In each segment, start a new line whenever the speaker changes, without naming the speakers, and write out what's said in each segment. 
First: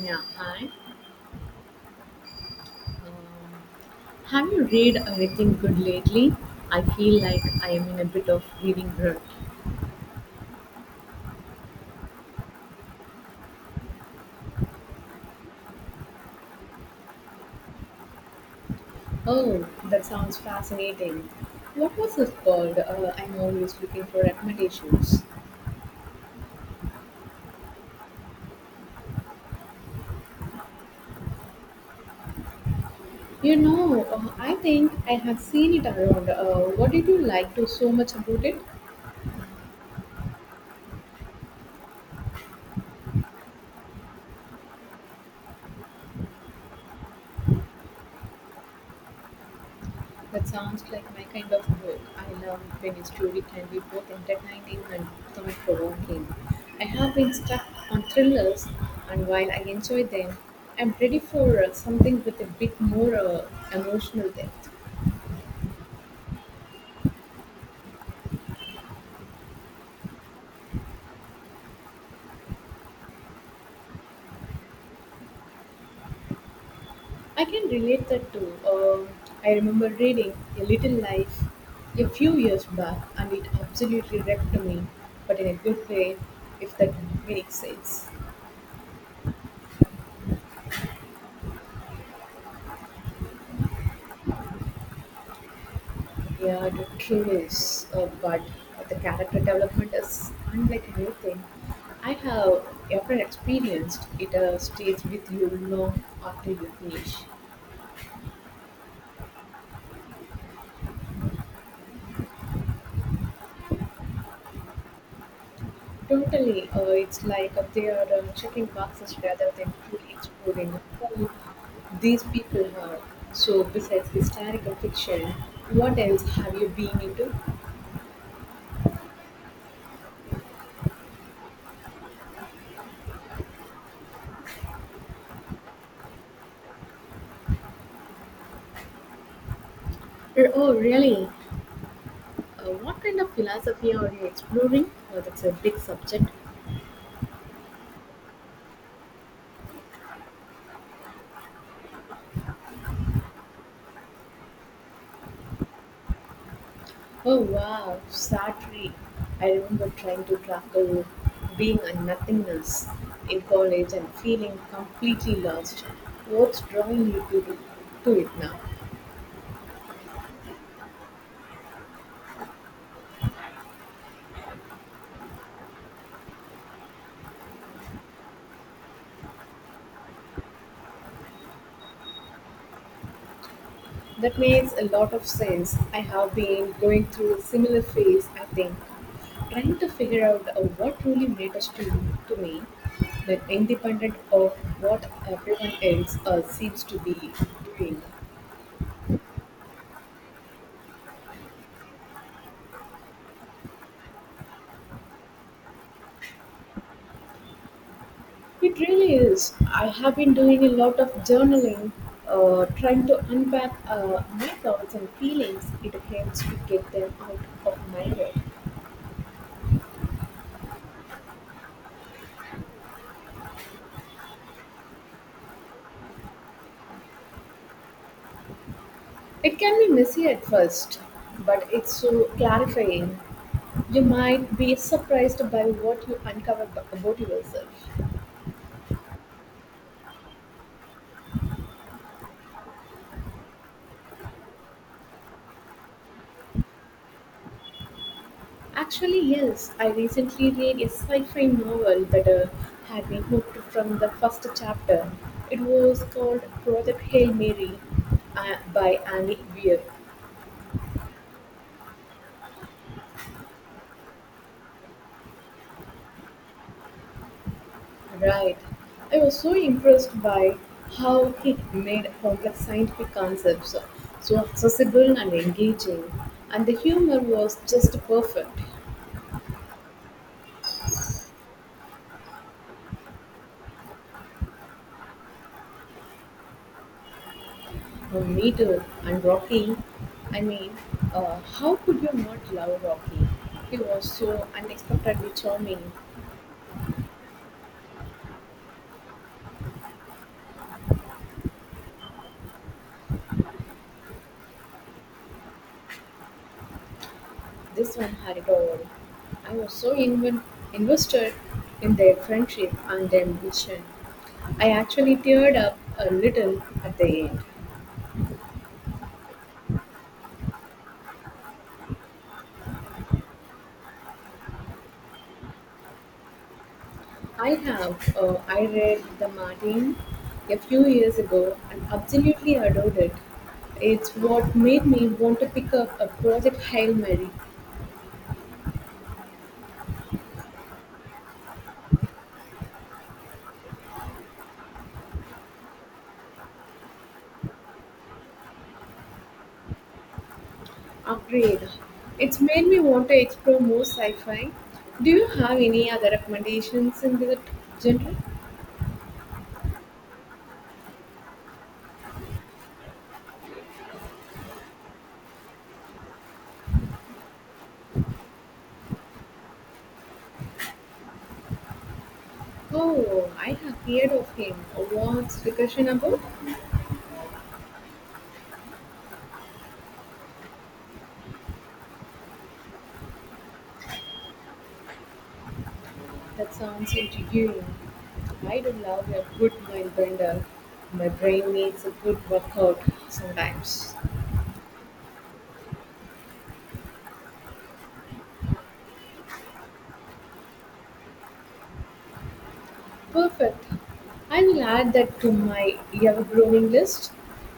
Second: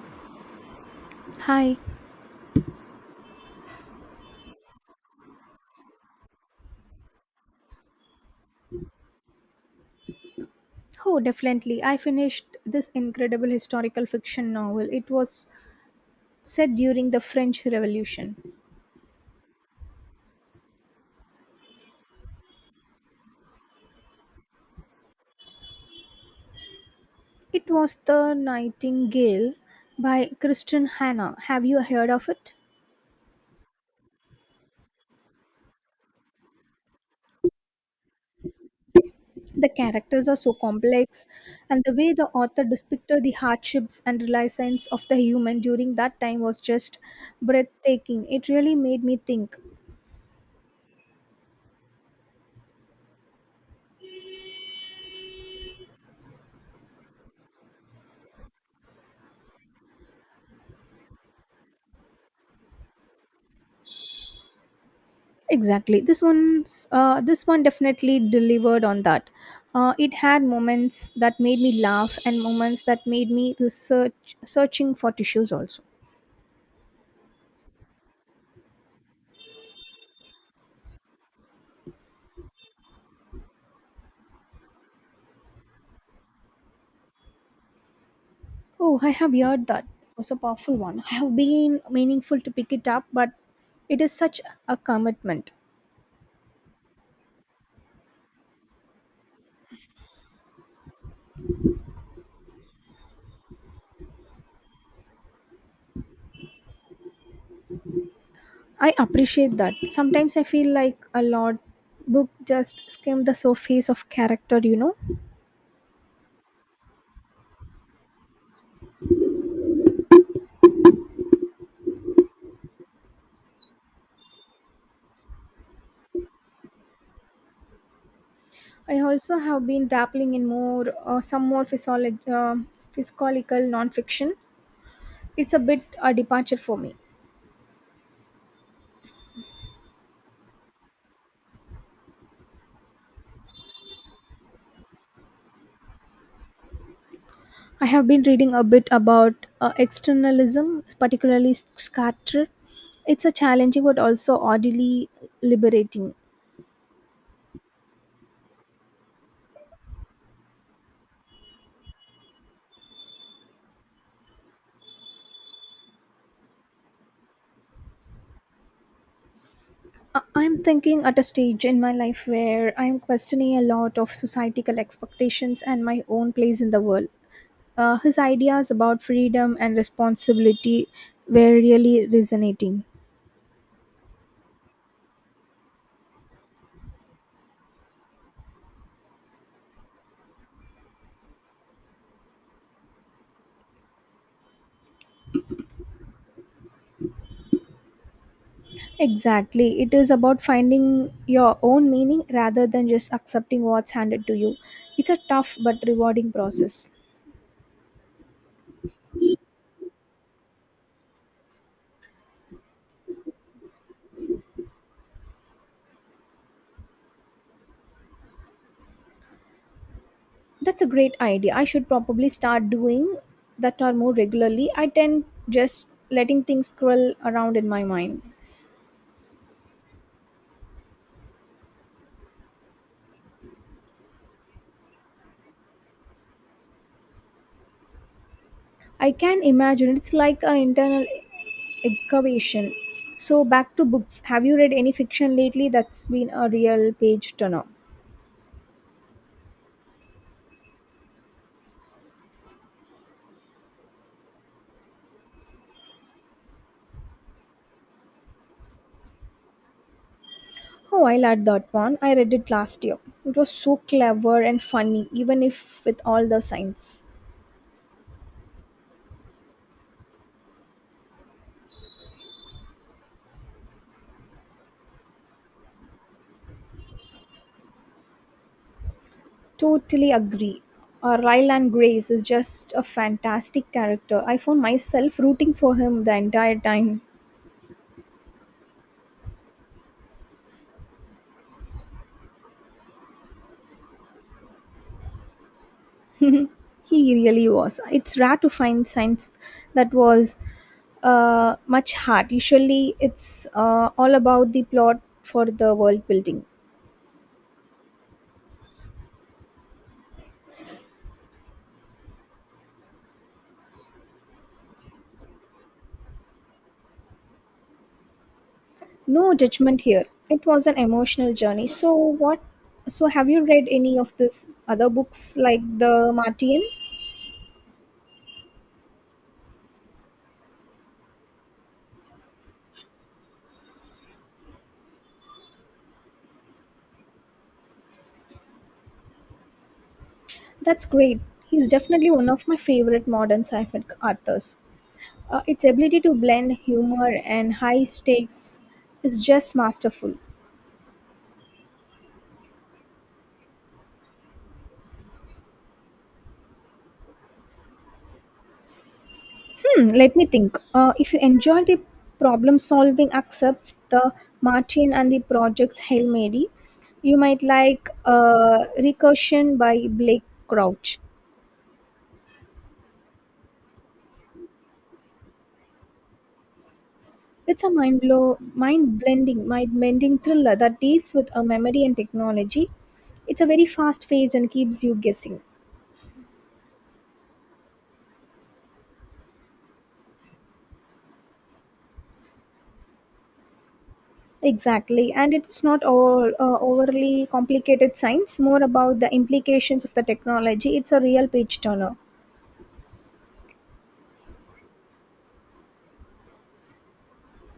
Yeah, hi.
Hi.
Um, have you read anything good lately? I feel like I am in a bit of reading rut.
Oh, definitely. I finished this incredible historical fiction novel. It was set during the French Revolution.
Oh, that sounds fascinating. What was it called? I'm always looking for recommendations.
It was The Nightingale by Kristen Hannah. Have you heard of it?
You know, I think I have seen it around. What did you like to so much about it?
The characters are so complex, and the way the author depicted the hardships and realizations of the human during that time was just breathtaking. It really made me think.
That sounds like my kind of book. I love when a story can be both entertaining and thought provoking. I have been stuck on thrillers, and while I enjoy them, I'm ready for something with a bit more emotional depth.
Exactly. This one definitely delivered on that. It had moments that made me laugh and moments that made me research searching for tissues also.
I can relate that to. Um, I remember reading A Little Life a few years back, and it absolutely wrecked me, but in a good way, if that makes sense.
Oh, I have heard that. This was a powerful one. I have been meaningful to pick it up, but it is such a commitment.
Yeah, the thrill is, but the character development is unlike anything I have ever experienced. It stays with you long after you finish.
I appreciate that. Sometimes I feel like a lot book just skim the surface of character.
Totally, it's like they are checking boxes rather than truly exploring who these people are. So, besides historical fiction, what else have you been into?
I also have been dabbling in more some more physiology, physiological nonfiction. It's a bit a departure for me.
Oh, really? What kind of philosophy are you exploring? Oh, that's a big subject.
I have been reading a bit about externalism, particularly Sartre. It's a challenging but also oddly liberating.
Oh wow, Sartre. I remember trying to tackle being a nothingness in college and feeling completely lost. What's drawing you to it now?
I'm thinking at a stage in my life where I'm questioning a lot of societal expectations and my own place in the world. His ideas about freedom and responsibility were really resonating.
That makes a lot of sense. I have been going through a similar phase, I think, trying to figure out what really matters to me, that independent of what everyone else seems to be doing.
Exactly. It is about finding your own meaning rather than just accepting what's handed to you. It's a tough but rewarding process.
It really is. I have been doing a lot of journaling, trying to unpack my thoughts and feelings. It helps to get them out of my head.
That's a great idea. I should probably start doing that or more regularly. I tend just letting things swirl around in my mind.
It can be messy at first, but it's so clarifying. You might be surprised by what you uncover about yourself.
I can imagine it's like an internal excavation. So back to books. Have you read any fiction lately that's been a real page turner?
Actually, yes, I recently read a sci fi novel that had me hooked from the first chapter. It was called Project Hail Mary by Annie Weir.
Oh, I liked that one. I read it last year. It was so clever and funny, even if with all the science.
Right. I was so impressed by how he made complex scientific concepts so accessible and engaging, and the humor was just perfect.
Totally agree. Ryland Grace is just a fantastic character. I found myself rooting for him the entire time.
Oh, me too. And Rocky, I mean, how could you not love Rocky? He was so unexpectedly charming.
He really was. It's rare to find science that was much hard. Usually, it's all about the plot for the world building.
This one had it all. I was so invested in their friendship and their mission. I actually teared up a little at the end.
No judgment here. It was an emotional journey. So have you read any of this other books like The Martian?
I have. I read The Martin a few years ago and absolutely adored it. It's what made me want to pick up a Project Hail Mary
That's great. He's definitely one of my favorite modern sci-fi authors. Its ability to blend humor and high stakes is just masterful.
upgrade. It's made me want to explore more sci fi. Do you have any other recommendations in that genre?
Hmm, let me think. If you enjoy the problem solving accepts the Martin and the project's Hail Mary, you might like Recursion by Blake Crouch.
Oh, I have heard of him. What's discussion about?
It's a mind blow, mind blending, mind bending thriller that deals with a memory and technology. It's a very fast paced and keeps you guessing.
That sounds intriguing. I do love a good mind bender. My brain needs a good workout sometimes.
Exactly, and it's not all overly complicated science. More about the implications of the technology. It's a real page turner.
Perfect. I will add that to my ever-growing list.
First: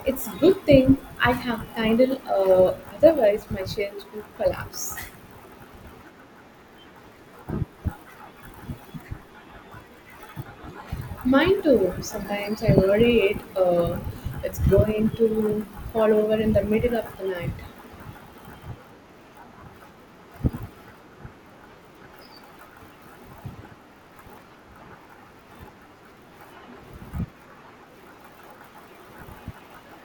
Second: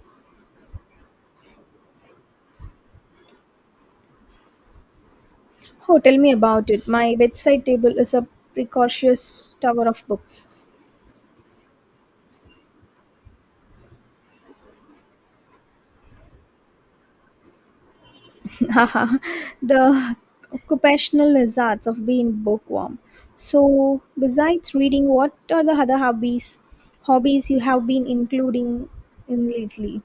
It's good thing I have kindle, otherwise my shelves would collapse.
Oh, tell me about it. My bedside table is a precocious tower of books.
Mine too. Sometimes I worry it's going to fall over in the middle of the night.
Haha, the occupational hazards of being bookworm. So, besides reading, what are the other hobbies you have been including in lately?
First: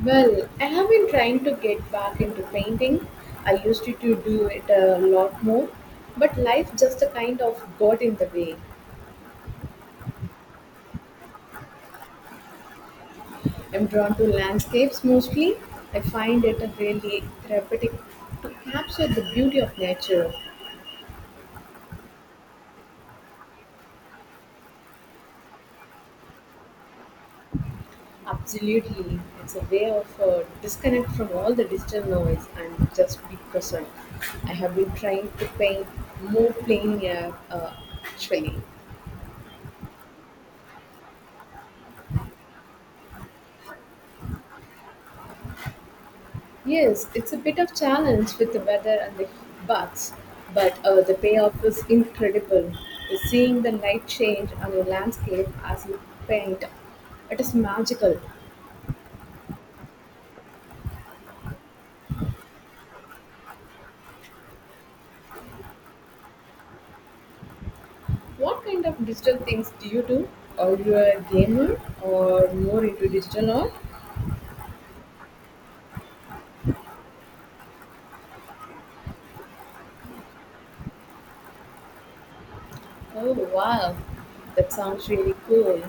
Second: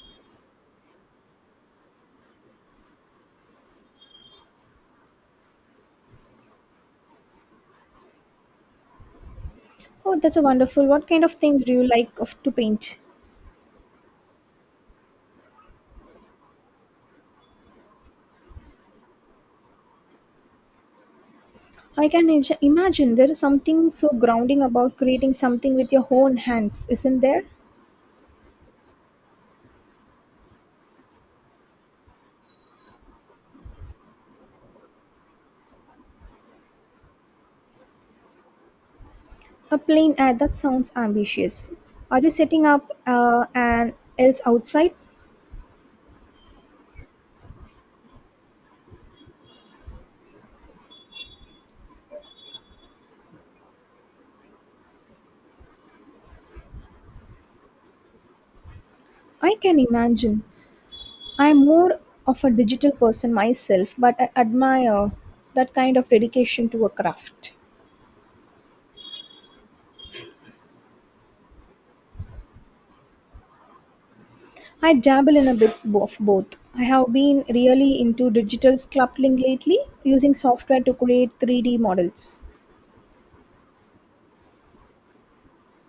Well, I have been trying to get back into painting. I used to do it a lot more, but life just a kind of got in the way.
Oh, that's a wonderful. What kind of things do you like of, to paint?
I'm drawn to landscapes mostly. I find it really therapeutic to capture the beauty of nature.
I can imagine there is something so grounding about creating something with your own hands, isn't there?
Absolutely. It's a way of disconnect from all the digital noise and just be present. I have been trying to paint more plain air actually.
A plain ad that sounds ambitious. Are you setting up an else outside?
Yes, it's a bit of challenge with the weather and the baths, but the payoff is incredible. Seeing the light change on a landscape as you paint, it is magical.
I can imagine. I'm more of a digital person myself, but I admire that kind of dedication to a craft.
What kind of digital things do you do? Are you a gamer or more into digital art?
I dabble in a bit of both. I have been really into digital sculpting lately, using software to create 3D models.
Oh wow, that sounds really cool.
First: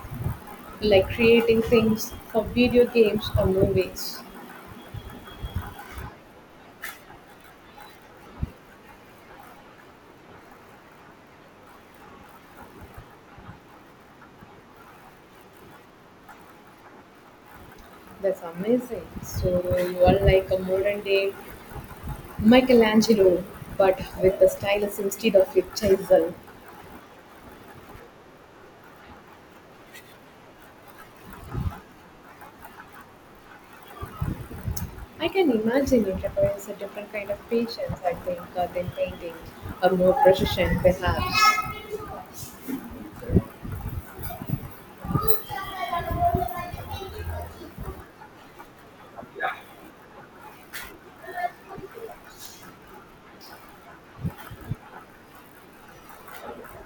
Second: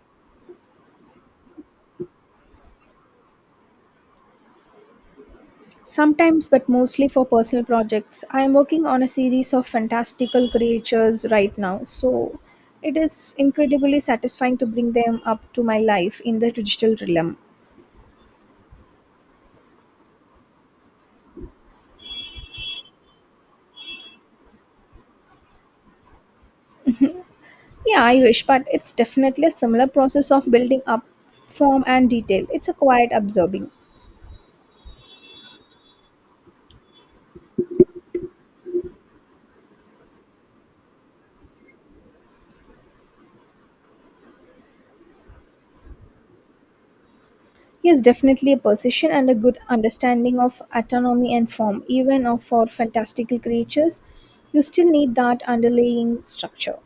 Like creating things for video games or movies.
Sometimes, but mostly for personal projects. I am working on a series of fantastical creatures right now, so it is incredibly satisfying to bring them up to my life in the digital realm.
That's amazing. So you are like a modern day Michelangelo, but with a stylus instead of a chisel.
Yeah, I wish, but it's definitely a similar process of building up form and detail. It's a quiet observing.
I can imagine it requires a different kind of patience, I think, than painting, or more precision perhaps.
Yes, definitely a precision and a good understanding of autonomy and form, for fantastical creatures. You still need that underlying structure.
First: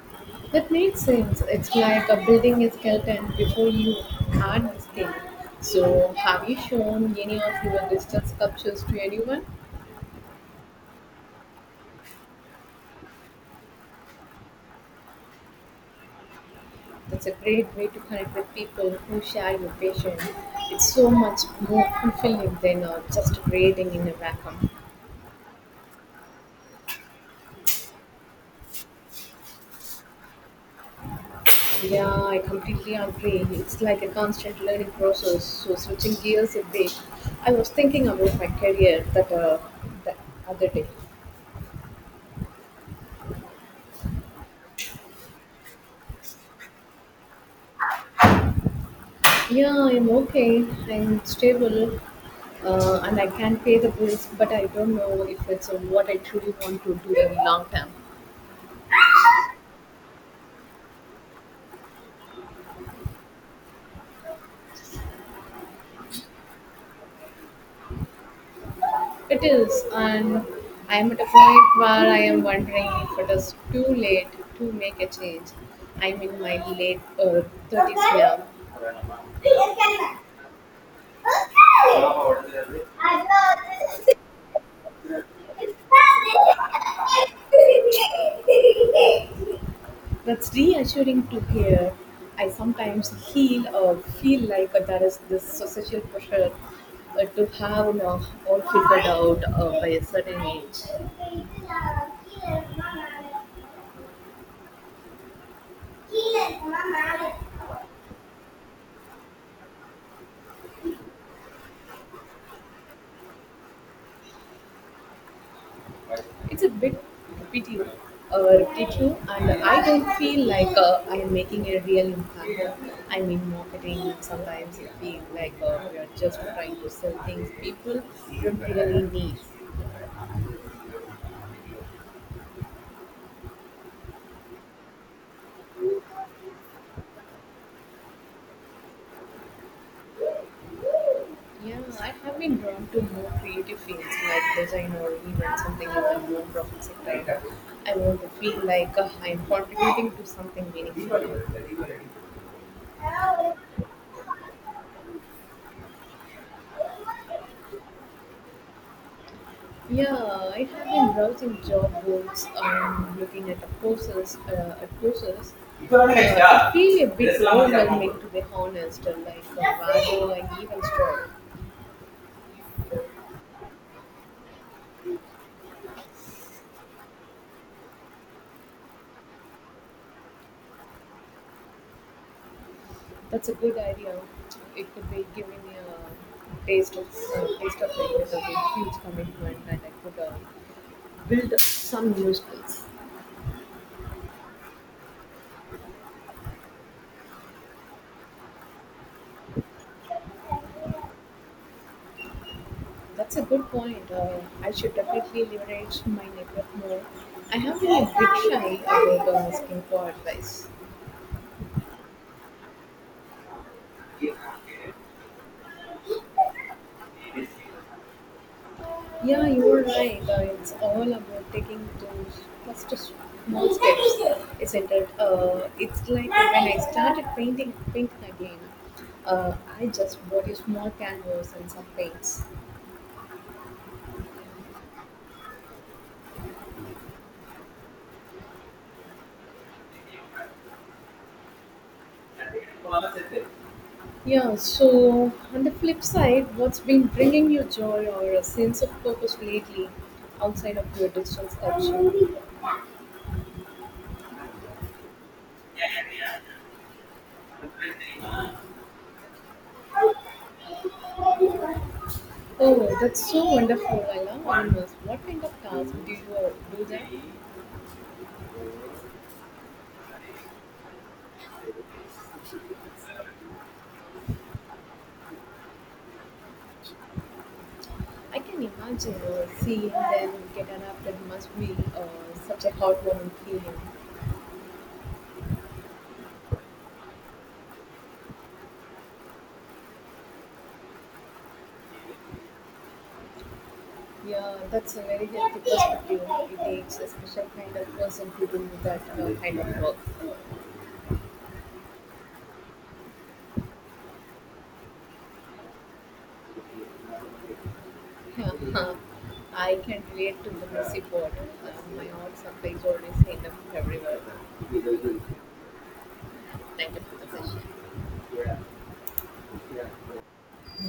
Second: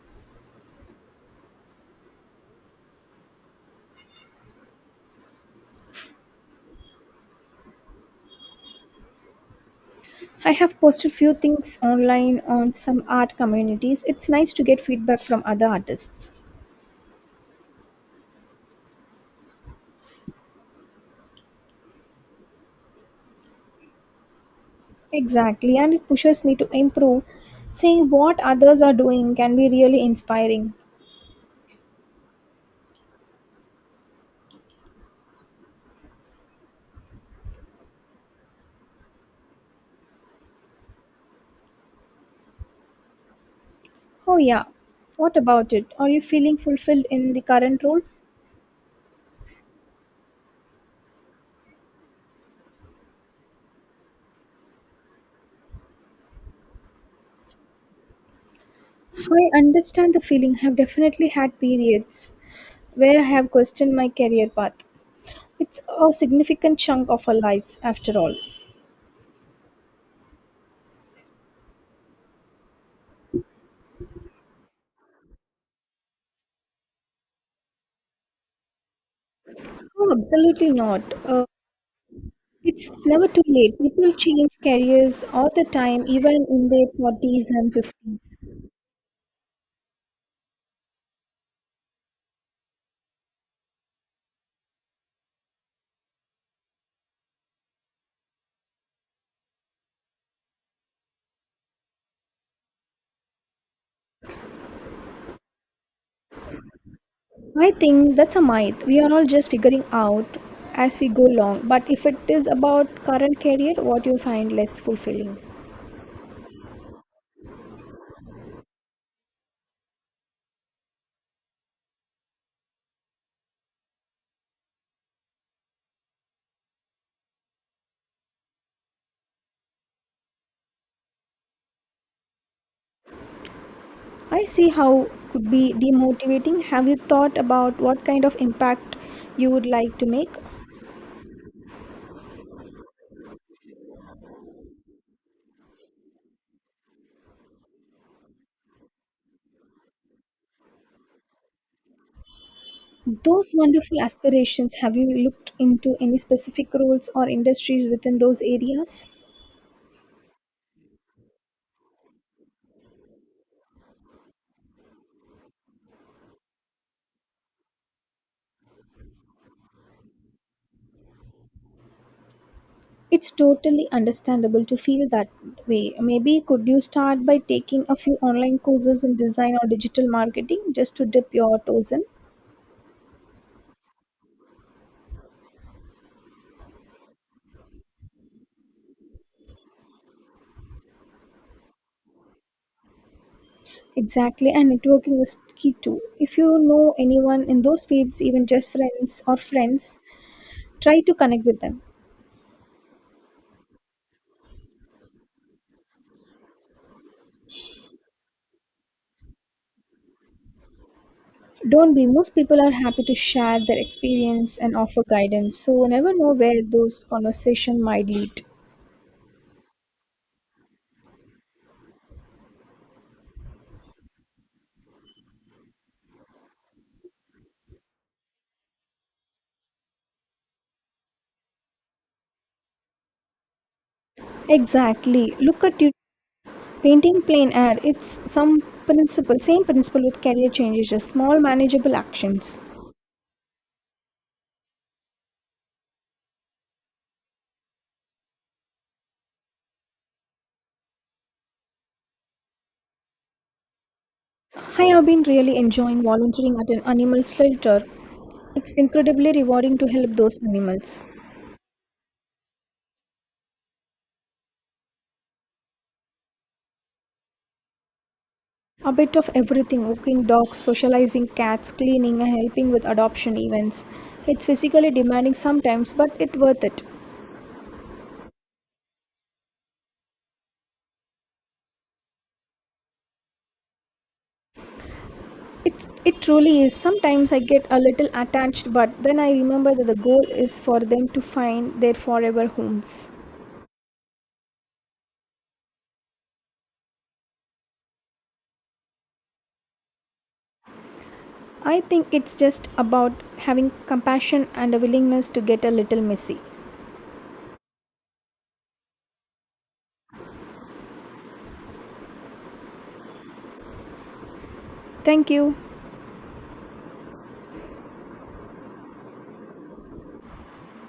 That makes sense. It's like building a skeleton before you add the skin. So, have you shown any of your digital sculptures to anyone?
I have posted few things online on some art communities. It's nice to get feedback from other artists.
That's a great way to connect with people who share your passion. It's so much more fulfilling than just creating in a vacuum.
Exactly, and it pushes me to improve. Seeing what others are doing can be really inspiring.
Yeah, I completely agree. It's like a constant learning process. So, switching gears a bit, I was thinking about my career that the other day.
Oh, yeah. What about it? Are you feeling fulfilled in the current role?
Yeah, I'm okay. I'm stable, and I can pay the bills, but I don't know if it's what I truly want to do in long term.
I understand the feeling. I've definitely had periods where I have questioned my career path. It's a significant chunk of our lives, after all.
It is, and I'm at a point where I am wondering if it is too late to make a change. I'm in my late 30s
Oh, absolutely not. It's never too late. People change careers all the time, even in their 40s and 50s.
now. That's reassuring to hear. I sometimes feel like there is this social pressure to have now all figured out by a certain age.
I think that's a myth. We are all just figuring out as we go along. But if it is about current career, what you find less fulfilling?
It's a bit repetitive, repetitive, and I don't feel like I'm making a real impact. I mean, marketing sometimes it feels like we are just trying to sell things people don't really need.
I see how could be demotivating. Have you thought about what kind of impact you would like to make?
Yeah, I have been drawn to more creative fields like design or even something in the non-profit sector. I want to feel like I am contributing to something meaningful.
Those wonderful aspirations, have you looked into any specific roles or industries within those areas?
Yeah, I have been browsing job boards and looking at the courses. I feel a bit overwhelming to be honest. Like where do I even start?
It's totally understandable to feel that way. Maybe could you start by taking a few online courses in design or digital marketing just to dip your toes in?
That's a good idea. It could be giving me a taste of it without a huge commitment, and I could build some new skills.
Exactly, and networking is key too. If you know anyone in those fields, even just friends or friends, try to connect with them.
That's a good point. I should definitely leverage my network more. I have been a bit shy about asking for advice.
Don't be. Most people are happy to share their experience and offer guidance, so we never know where those conversations might lead.
Yeah, you're right. It's all about taking those first small steps, isn't it? It's like when I started painting pink again, uh, I just bought a small canvas and some paints.
Exactly. Look at you painting plain air. It's some principle, same principle with career changes, just small manageable actions.
Yeah, so on the flip side, what's been bringing you joy or a sense of purpose lately outside of your digital
I have been really enjoying volunteering at an animal shelter.
sculpture?
It's incredibly rewarding to help those animals.
Oh, that's so wonderful. I love animals. What kind of tasks do you do them?
A bit of everything walking dogs, socializing cats, cleaning, and helping with adoption events. It's physically demanding sometimes, but it's worth it.
I can imagine seeing them get an up. That must be such a heartwarming feeling.
It truly is. Sometimes I get a little attached, but then I remember that the goal is for them to find their forever homes.
Yeah, that's a very healthy perspective. It takes a special kind of person to do that kind of work.
I think it's just about having compassion and a willingness to get a little messy.
Yeah, huh. I can relate to the music board. My own surprise always end up everywhere.
Thank you.
Thank you for the session.